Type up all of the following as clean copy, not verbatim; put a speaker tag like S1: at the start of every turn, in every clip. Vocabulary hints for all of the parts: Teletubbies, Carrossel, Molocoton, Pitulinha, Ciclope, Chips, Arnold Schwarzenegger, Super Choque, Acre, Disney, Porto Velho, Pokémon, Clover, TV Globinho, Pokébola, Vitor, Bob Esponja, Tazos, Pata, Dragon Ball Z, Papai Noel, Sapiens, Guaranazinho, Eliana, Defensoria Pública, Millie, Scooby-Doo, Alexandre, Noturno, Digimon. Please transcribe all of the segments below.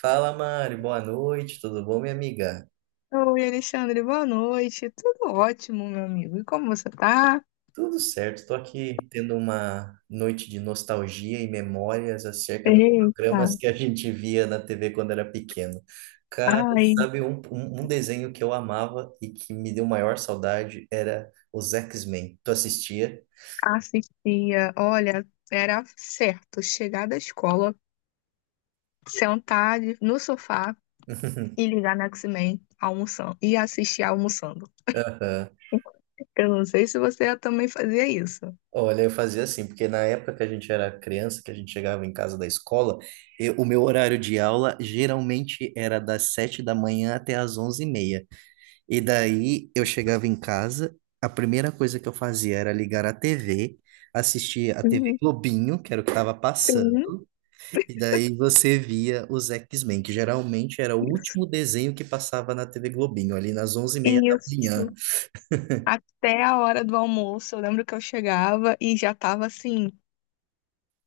S1: Fala, Mari, boa noite, tudo bom, minha amiga?
S2: Oi, Alexandre, boa noite. Tudo ótimo, meu amigo. E como você tá?
S1: Tudo certo, estou aqui tendo uma noite de nostalgia e memórias acerca dos
S2: Eita.
S1: programas que a gente via na TV quando era pequeno. Cara,
S2: Ai,
S1: sabe um desenho que eu amava e que me deu maior saudade era os X-Men. Tu assistia?
S2: assistia. Olha, era certo chegar da escola, no sofá e ligar na X-Men almoçando e assistir almoçando.
S1: Aham.
S2: Eu não sei se você também fazia isso.
S1: Olha, eu fazia assim, porque na época que a gente era criança, que a gente chegava em casa da escola, o meu horário de aula geralmente era das 7 da manhã até às 11h30. E daí eu chegava em casa, a primeira coisa que eu fazia era ligar a TV, assistir a TV
S2: Uhum.
S1: Globinho, que era o que estava
S2: Sim.
S1: passando, e daí você via os X-Men, que geralmente era o
S2: Isso.
S1: último desenho que passava na TV Globinho, ali nas 11h30 da
S2: Isso.
S1: manhã.
S2: Até a hora do almoço, eu lembro que eu chegava e já tava assim,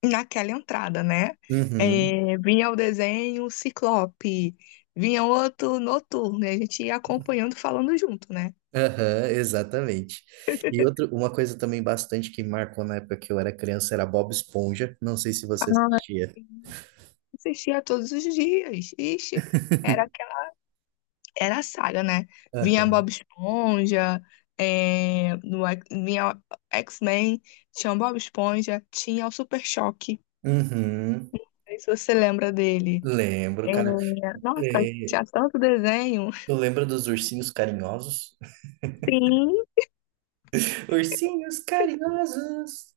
S2: naquela entrada, né?
S1: Uhum.
S2: É, vinha o desenho Ciclope, vinha outro Noturno, e a gente ia acompanhando, falando junto, né?
S1: Aham, exatamente. E outra, uma coisa também bastante que marcou na época que eu era criança era Bob Esponja. Não sei se você
S2: Ah,
S1: assistia.
S2: assistia todos os dias. Ixi, era aquela, era a saga, né? Vinha
S1: Aham.
S2: Bob Esponja, é, no X- vinha X-Men, tinha o Bob Esponja, tinha o Super Choque.
S1: Uhum.
S2: Não sei se você lembra dele.
S1: Lembro,
S2: É,
S1: cara.
S2: nossa,
S1: É,
S2: tinha tanto desenho.
S1: tu lembra dos ursinhos carinhosos?
S2: Sim.
S1: Ursinhos carinhosos.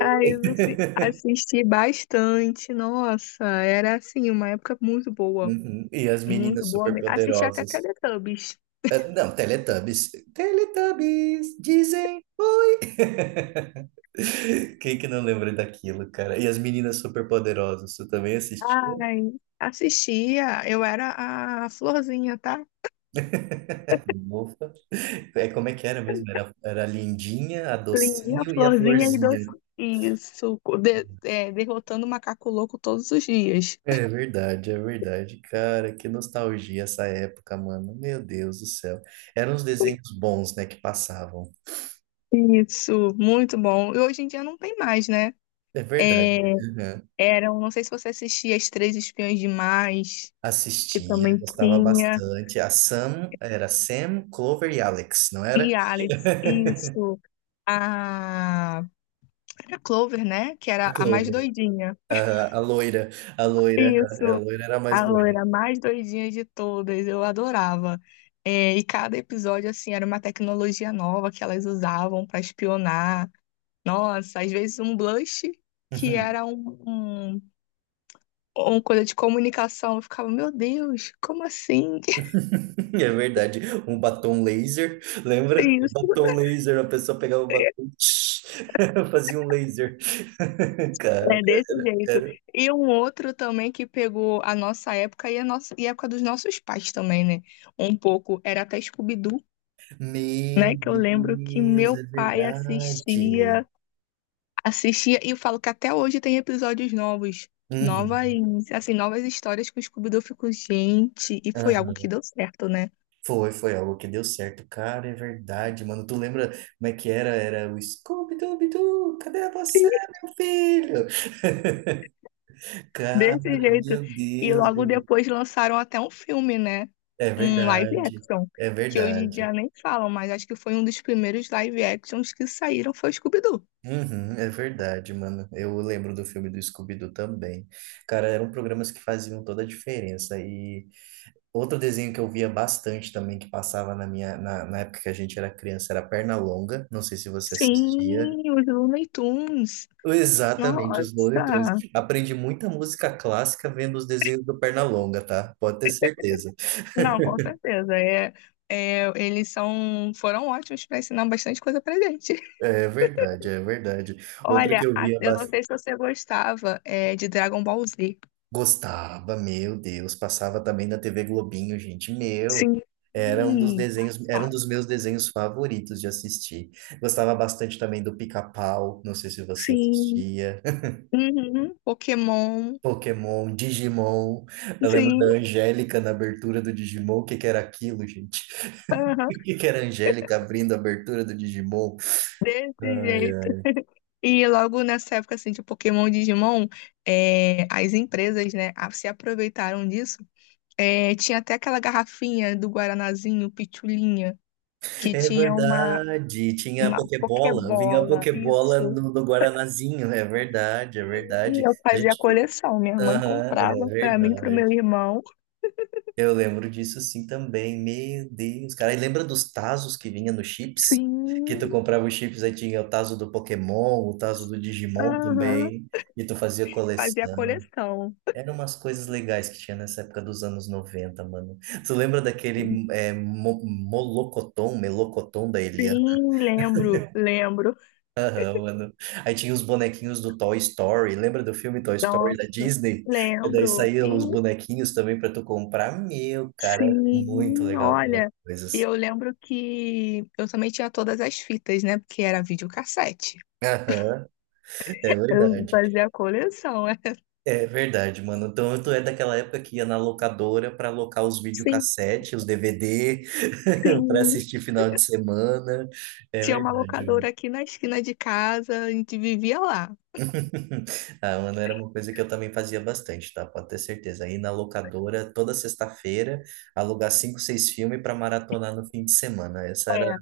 S2: Assisti bastante, nossa, era assim, uma época
S1: Uhum. E as
S2: muito
S1: meninas
S2: boa mesmo. Assisti até
S1: superpoderosas.
S2: Teletubbies.
S1: Ah, não, Teletubbies. Teletubbies, dizem. Quem que não lembra daquilo, cara? E as meninas superpoderosas, tu também assistia?
S2: Ai, assistia, eu era a florzinha, tá?
S1: Ufa. É, como é que era mesmo? Era a Lindinha, a
S2: Lindinha,
S1: Docinho e a
S2: florzinha e
S1: Florzinha.
S2: doce. Isso, derrotando o macaco louco todos os dias.
S1: É verdade, é verdade. Cara, que nostalgia essa época, mano. Meu Deus do céu. Eram uns desenhos bons, né, que passavam.
S2: Isso, muito bom. E hoje em dia não tem mais, né?
S1: É verdade. Uhum.
S2: Eram, não sei se você assistia As Três Espiãs Demais, que
S1: Assistia,
S2: também
S1: gostava
S2: tinha.
S1: bastante. A Sam, era Sam, Clover e Alex, não era?
S2: E Alex, isso. A Era Clover, né? Que
S1: A
S2: era a mais
S1: Clover,
S2: doidinha.
S1: a, a loira, a loira,
S2: Isso.
S1: a loira era a mais
S2: A
S1: doida.
S2: loira mais doidinha de todas. Eu adorava. É, e cada episódio, assim, era uma tecnologia nova que elas usavam para espionar. Nossa, às vezes um blush que
S1: Uhum.
S2: era um- uma coisa de comunicação. Eu ficava: "Meu Deus, como assim?"
S1: É verdade. Um batom laser, lembra? O
S2: Isso.
S1: batom laser, a pessoa pegava o batom, fazia um laser. Cara,
S2: É desse jeito.
S1: cara.
S2: E um outro também que pegou a nossa época e a época dos nossos pais também, né? Um pouco. Era até Scooby-Doo,
S1: Meu
S2: né? Que eu lembro que
S1: Deus, é
S2: meu pai
S1: verdade.
S2: assistia, assistia, e eu falo que até hoje tem episódios novos. Novas,
S1: Uhum.
S2: assim, novas histórias que o Scooby-Doo ficou, gente, e foi algo que
S1: Aham.
S2: deu certo, né?
S1: Foi algo que deu certo. Cara, é verdade, mano. Tu lembra como é que era? Era o Scooby-Dooby-Doo, cadê você, meu filho? Cara,
S2: Desse jeito.
S1: meu
S2: E
S1: Deus,
S2: logo
S1: velho.
S2: depois lançaram até um filme, né?
S1: É
S2: Um live
S1: verdade,
S2: action.
S1: é
S2: Que hoje em
S1: verdade.
S2: dia nem falam, mas acho que foi um dos primeiros live actions que saíram foi o Scooby-Doo.
S1: Uhum, é verdade, mano. Eu lembro do filme do Scooby-Doo também. Cara, eram programas que faziam toda a diferença. E outro desenho que eu via bastante também, que passava na na época que a gente era criança, era Pernalonga. Não sei se você assistia.
S2: Sim, os Looney Tunes.
S1: Exatamente, os monitores.
S2: Nossa!
S1: Aprendi muita música clássica vendo os desenhos do Pernalonga, tá? Pode ter certeza.
S2: Não, com certeza. É, eles são, foram ótimos para ensinar bastante coisa pra gente.
S1: É verdade, é verdade. Outra que
S2: Olha,
S1: eu via
S2: eu não
S1: bas-
S2: sei se você gostava, é, de Dragon Ball Z.
S1: Gostava, meu Deus, passava também na TV Globinho, gente. Meu,
S2: Sim.
S1: era um dos desenhos, era um dos
S2: Passado.
S1: meus desenhos favoritos de assistir. Gostava bastante também do Pica-Pau, não sei se você
S2: Sim.
S1: assistia.
S2: Uhum. Pokémon.
S1: Pokémon, Digimon. Eu lembro da
S2: Sim,
S1: Angélica na abertura do Digimon, o que que era aquilo, gente? O
S2: aham,
S1: que que era a Angélica abrindo a abertura do Digimon?
S2: desse
S1: Ai,
S2: jeito.
S1: ai.
S2: E logo nessa época, assim, de Pokémon e Digimon, é, as empresas, né, se aproveitaram disso. É, tinha até aquela garrafinha do Guaranazinho, Pitulinha, que
S1: É
S2: tinha
S1: verdade, tinha a
S2: uma
S1: Pokébola, vinha a
S2: Pokébola,
S1: Pokébola
S2: isso.
S1: no Guaranazinho, é verdade, é verdade.
S2: E eu
S1: A
S2: fazia a
S1: gente,
S2: coleção. Minha mãe
S1: aham, é
S2: comprava pra mim e pro meu
S1: verdade.
S2: irmão.
S1: Eu lembro disso sim também, meu Deus, cara. E lembra dos Tazos que vinha no Chips? Que tu
S2: Sim,
S1: comprava os chips, aí tinha o Tazo do Pokémon, o Tazo do Digimon
S2: aham,
S1: também, e tu fazia
S2: fazia a
S1: coleção.
S2: coleção.
S1: Eram umas coisas legais que tinha nessa época dos anos 90, mano. Tu lembra daquele é, Molocoton, Melocoton da Eliana,
S2: Sim, lembro, lembro.
S1: mano? Aí tinha os bonequinhos do Toy Story. Lembra do filme Toy Story da
S2: Nossa,
S1: Disney? E daí
S2: lembro.
S1: saíam os bonequinhos também pra tu comprar. Meu, cara, era muito
S2: Sim,
S1: legal aquelas
S2: olha, e
S1: coisas.
S2: eu lembro que eu também tinha todas as fitas, né? Porque era videocassete.
S1: Aham, é
S2: Eu
S1: verdade.
S2: fazia a coleção, é.
S1: É verdade, mano. Então, tu é daquela época que ia na locadora para alocar os
S2: Sim,
S1: videocassete, os DVD, para
S2: sim.
S1: assistir final de semana. É
S2: Tinha uma
S1: verdade,
S2: locadora
S1: mano.
S2: aqui na esquina de casa, a gente vivia lá.
S1: Ah, mano, era uma coisa que eu também fazia bastante, tá? Pode ter certeza. Ir na locadora toda sexta-feira, alugar cinco, seis filmes para maratonar no fim de semana. Essa era,
S2: É,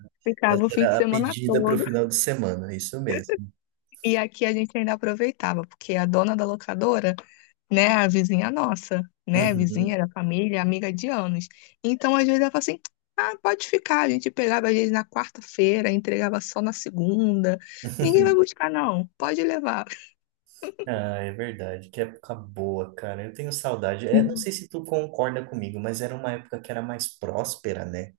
S1: essa
S2: ficava o fim de
S1: era a
S2: semana
S1: pedida para o
S2: todo.
S1: final de semana, isso mesmo.
S2: E aqui a gente ainda aproveitava, porque a dona da locadora, né? A vizinha nossa, né? A
S1: Uhum.
S2: vizinha da família, amiga de anos. Então, às vezes, ela fala assim: "Ah, pode ficar". A gente pegava, às vezes, na quarta-feira, entregava só na segunda. "Ninguém vai buscar, não. Pode levar".
S1: Ah, é verdade, que época boa, cara. Eu tenho saudade. É, não sei se tu concorda comigo, mas era uma época que era mais próspera, né?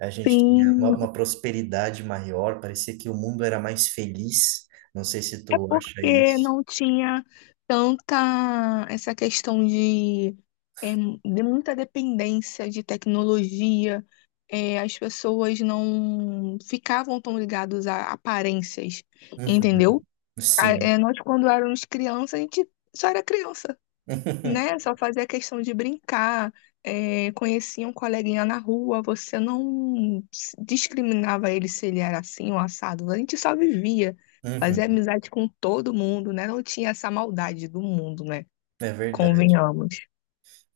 S1: A gente tinha uma,
S2: Sim,
S1: uma prosperidade maior, parecia que o mundo era mais feliz. Não sei se
S2: é
S1: tu acha
S2: porque
S1: isso.
S2: não tinha tanta essa questão de, é, de muita dependência de tecnologia. É, as pessoas não ficavam tão ligadas a aparências,
S1: Uhum,
S2: entendeu?
S1: sim.
S2: Nós, quando éramos crianças, a gente só era criança, né? Só fazia questão de brincar, é, conhecia um coleguinha na rua, você não s- discriminava ele se ele era assim ou assado, a gente só vivia, fazia
S1: Uhum,
S2: amizade com todo mundo, né? Não tinha essa maldade do mundo, né?
S1: é verdade.
S2: Convenhamos.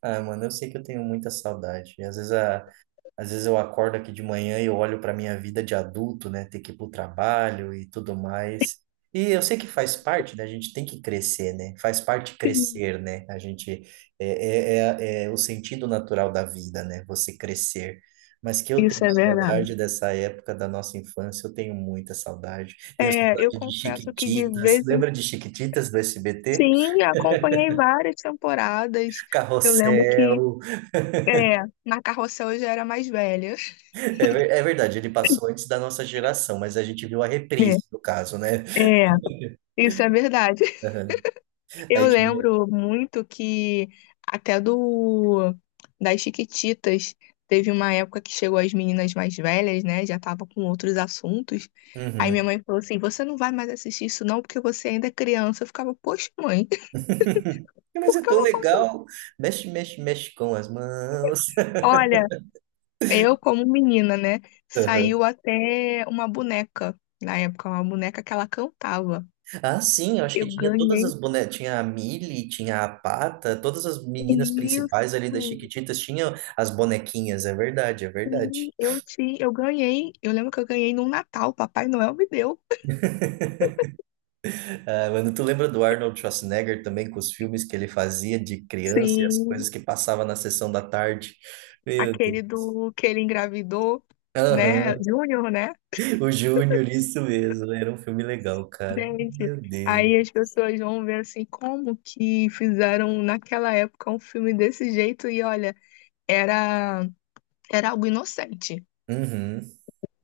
S1: Ah, mano, eu sei que eu tenho muita saudade. E às vezes às vezes eu acordo aqui de manhã e eu olho para minha vida de adulto, né? Ter que ir para o trabalho e tudo mais. E eu sei que faz parte, né? A gente tem que crescer, né? Faz parte
S2: Sim,
S1: crescer, né? A gente é o sentido natural da vida, né? Você crescer. Mas que eu
S2: isso
S1: tenho
S2: é
S1: saudade
S2: verdade.
S1: dessa época da nossa infância, eu tenho muita saudade. Tenho
S2: É, eu
S1: saudade de
S2: confesso que de
S1: Chiquititas.
S2: vez em,
S1: Lembra de Chiquititas do SBT?
S2: sim, acompanhei várias temporadas. Eu lembro que
S1: Carrossel.
S2: é, na Carrossel eu já era mais velha.
S1: É, é verdade, ele passou antes da nossa geração, mas a gente viu a reprise, no caso, né?
S2: É, isso é verdade.
S1: Aham.
S2: Eu
S1: Aí tinha.
S2: lembro muito que até do, das Chiquititas, teve uma época que chegou as meninas mais velhas, né? Já tava com outros assuntos. Aí minha
S1: Uhum.
S2: mãe falou assim: "Você não vai mais assistir isso não, porque você ainda é criança". Eu ficava: "Poxa, mãe,
S1: Mas
S2: por
S1: é
S2: que eu
S1: tão
S2: não posso?".
S1: legal. Mexe, mexe, mexe com as mãos.
S2: Olha, eu como menina, né?
S1: Aham.
S2: Saiu até uma boneca na época, uma boneca que ela cantava.
S1: Ah, sim, eu acho que
S2: Eu
S1: tinha todas
S2: ganhei
S1: as bonecas. Tinha a Millie, tinha a Pata, todas as meninas principais ali das
S2: isso.
S1: Chiquititas tinham as bonequinhas, é verdade, é verdade.
S2: Sim, eu ganhei. Eu lembro que eu ganhei num Natal, Papai Noel me deu.
S1: Ah, mano, tu lembra do Arnold Schwarzenegger também com os filmes que ele fazia de criança e as
S2: Sim,
S1: coisas que passava na sessão da tarde? Meu Deus.
S2: aquele do que ele engravidou, né?
S1: Aham.
S2: Júnior, né?
S1: O Júnior, isso mesmo. Era um filme legal, cara.
S2: Gente,
S1: Meu Deus.
S2: aí as pessoas vão ver assim como que fizeram naquela época um filme desse jeito e olha, era era algo inocente.
S1: Uhum.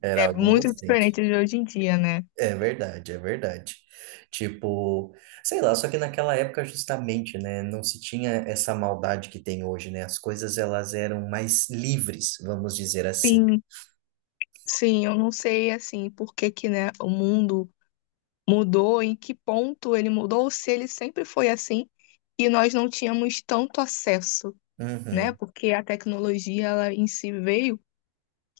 S1: Era
S2: É
S1: algo
S2: muito
S1: inocente.
S2: diferente de hoje em dia, né?
S1: É verdade, é verdade. Tipo, sei lá, só que naquela época justamente, né, não se tinha essa maldade que tem hoje, né? As coisas elas eram mais livres, vamos dizer assim.
S2: Sim, sim, eu não sei assim por que que, né, o mundo mudou, em que ponto ele mudou, ou se ele sempre foi assim e nós não tínhamos tanto acesso, né?
S1: Uhum.
S2: Porque a tecnologia ela em si veio,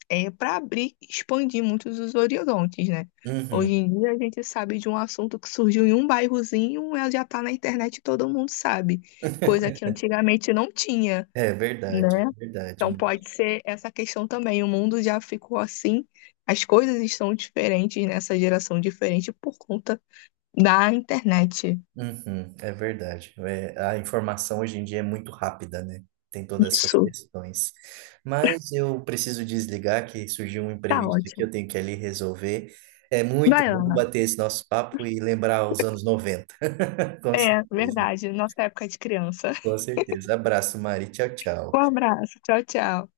S2: é, para abrir e expandir muitos os horizontes, né?
S1: Uhum.
S2: Hoje em dia a gente sabe de um assunto que surgiu em um bairrozinho, ela já está na internet e todo mundo sabe, coisa que antigamente não tinha,
S1: É verdade,
S2: né?
S1: é verdade.
S2: Então pode ser essa questão também. O mundo já ficou assim, as coisas estão diferentes nessa geração diferente por conta da internet.
S1: Uhum, é verdade. É, a informação hoje em dia é muito rápida, né? Tem todas essas
S2: Isso.
S1: questões. Mas eu preciso desligar, que surgiu um
S2: Tá
S1: imprevisto aqui,
S2: ótimo.
S1: eu tenho que ali resolver. É muito
S2: Vai
S1: bom
S2: lá.
S1: bater esse nosso papo e lembrar os anos 90. Com
S2: É,
S1: certeza,
S2: verdade. Nossa época de criança.
S1: com certeza. Abraço, Mari. Tchau,
S2: Um
S1: tchau.
S2: abraço. Tchau, tchau.